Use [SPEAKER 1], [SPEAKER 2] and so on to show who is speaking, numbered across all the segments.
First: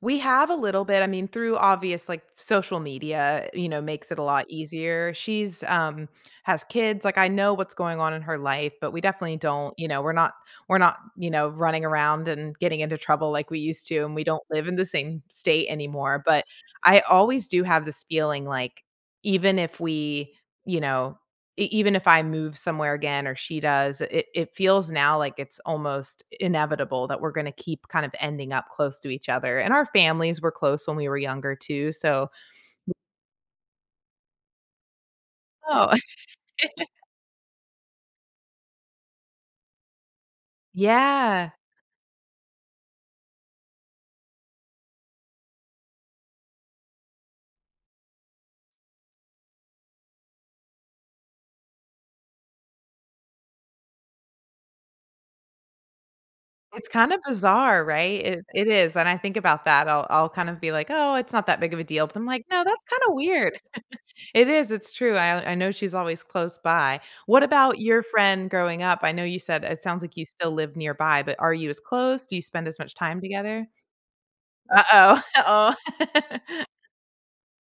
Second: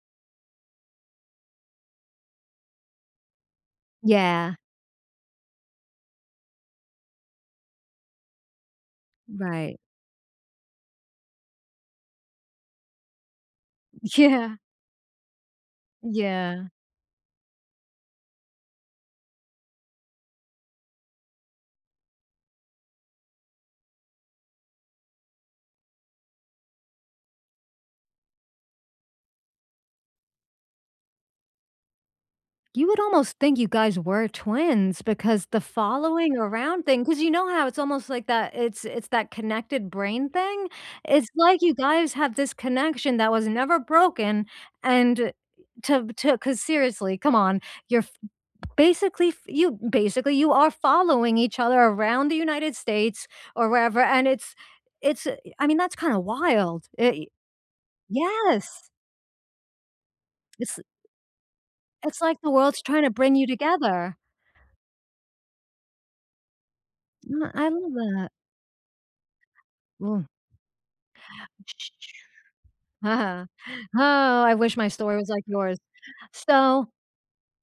[SPEAKER 1] We have a little bit, I mean, through, obvious like, social media, you know, makes it a lot
[SPEAKER 2] Yeah.
[SPEAKER 1] easier, she's, um has kids, like, I know what's going on in her life, but we definitely don't
[SPEAKER 2] Right.
[SPEAKER 1] you know, we're not we're not, you know, running around and getting into trouble like we used to, and we don't
[SPEAKER 2] Yeah.
[SPEAKER 1] live in the same state anymore, but
[SPEAKER 2] Yeah.
[SPEAKER 1] I always do have this feeling, like, even if we you know, e even if I move somewhere again or she does, it it feels now like it's almost inevitable that we're gonna keep, kind of ending up close to each other, and our families were close when we were younger, too, so
[SPEAKER 2] You
[SPEAKER 1] [unintelligible]
[SPEAKER 2] would almost think you guys were twins, because the
[SPEAKER 1] Oh.
[SPEAKER 2] following around thing 'cause you know how it's almost, like, that it's it's that connected brain thing? It's
[SPEAKER 1] Yeah.
[SPEAKER 2] like you guys have this connection that was never broken and to to 'cause seriously, come on, you're f basically f you basically, you are following each other around the United States- or wherever- and it's it's i I mean, that's kinda
[SPEAKER 1] It's
[SPEAKER 2] wild,
[SPEAKER 1] kinda
[SPEAKER 2] i
[SPEAKER 1] bizarre, right? It it
[SPEAKER 2] yes!
[SPEAKER 1] is, and I think about that, I'll I'll kind of be
[SPEAKER 2] It's a
[SPEAKER 1] like, "Oh, it's not that big of a deal." But,
[SPEAKER 2] it's
[SPEAKER 1] then I'm
[SPEAKER 2] like
[SPEAKER 1] like,
[SPEAKER 2] the
[SPEAKER 1] "No, that's
[SPEAKER 2] world's
[SPEAKER 1] kinda
[SPEAKER 2] tryna bring you
[SPEAKER 1] weird."
[SPEAKER 2] together.
[SPEAKER 1] It is, it's true, I I know she's always close by, what
[SPEAKER 2] No, I
[SPEAKER 1] about
[SPEAKER 2] love
[SPEAKER 1] your
[SPEAKER 2] that.
[SPEAKER 1] friend growing up? I know you said it sounds like
[SPEAKER 2] Oh
[SPEAKER 1] you still live nearby, but are you as close? Do you spend as much time
[SPEAKER 2] Oh,
[SPEAKER 1] together?
[SPEAKER 2] I wish my story
[SPEAKER 1] Uh-oh
[SPEAKER 2] was like yours.
[SPEAKER 1] oh.
[SPEAKER 2] So,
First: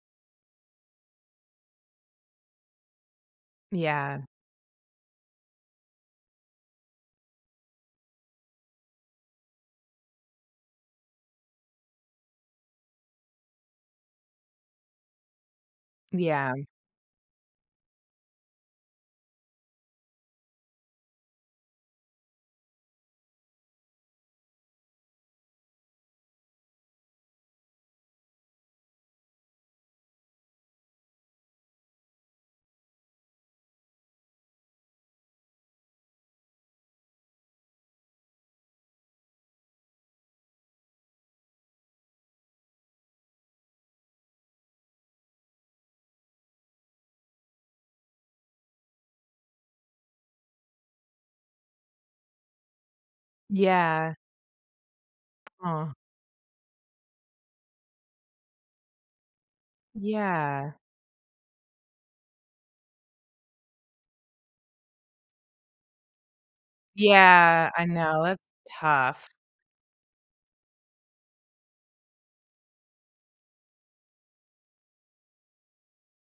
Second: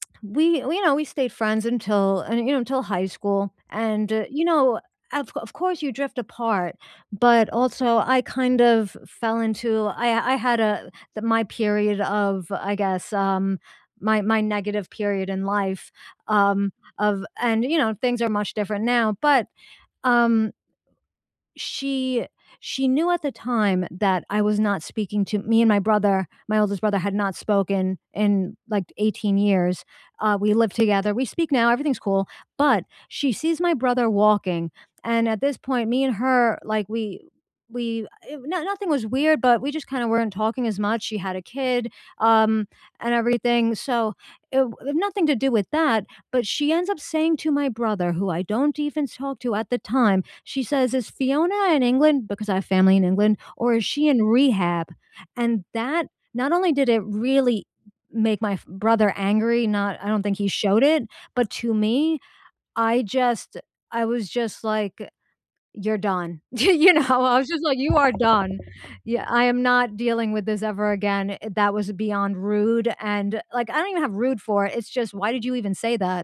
[SPEAKER 2] we you know, we stayed friends until, eh you know, until high school, and,
[SPEAKER 1] Yeah.
[SPEAKER 2] eh, you know, of of course you drift apart, but also I, kind of fell into I I had a the my period of, I guess um, my my negative period in life,
[SPEAKER 1] Yeah.
[SPEAKER 2] um, of and, you know, things are much different now, but, um she she knew at the time that I was not speaking to me and my brother- my oldest brother- had not spoken in, like, 18 years, uh, we live together, we speak now, everything's cool, but, she sees my brother walking, and at this point, me and her, like, we we eh no nothing was weird, but we just, kinda weren't talking as much, she had a kid, um, and everything, so it w nothing to do with that, but she ends up saying to my brother- who I don't even talk to at the time- she says, "Is Fiona in England?" Because, I have family in England. "Or, is she
[SPEAKER 1] Yeah.
[SPEAKER 2] in rehab?" And
[SPEAKER 1] Oh.
[SPEAKER 2] that not only did it really make my f brother angry, not I don't think he
[SPEAKER 1] Yeah.
[SPEAKER 2] showed it, but to me, I just I was just, like, eh, "You're done." You know? I was just
[SPEAKER 1] Yeah,
[SPEAKER 2] like,
[SPEAKER 1] I
[SPEAKER 2] "You are
[SPEAKER 1] know, that's
[SPEAKER 2] done." Yeah,
[SPEAKER 1] tough.
[SPEAKER 2] "I am not dealing with this ever again." That was beyond rude, and, like, I don't even have rude for it, it's just, why did you even say that?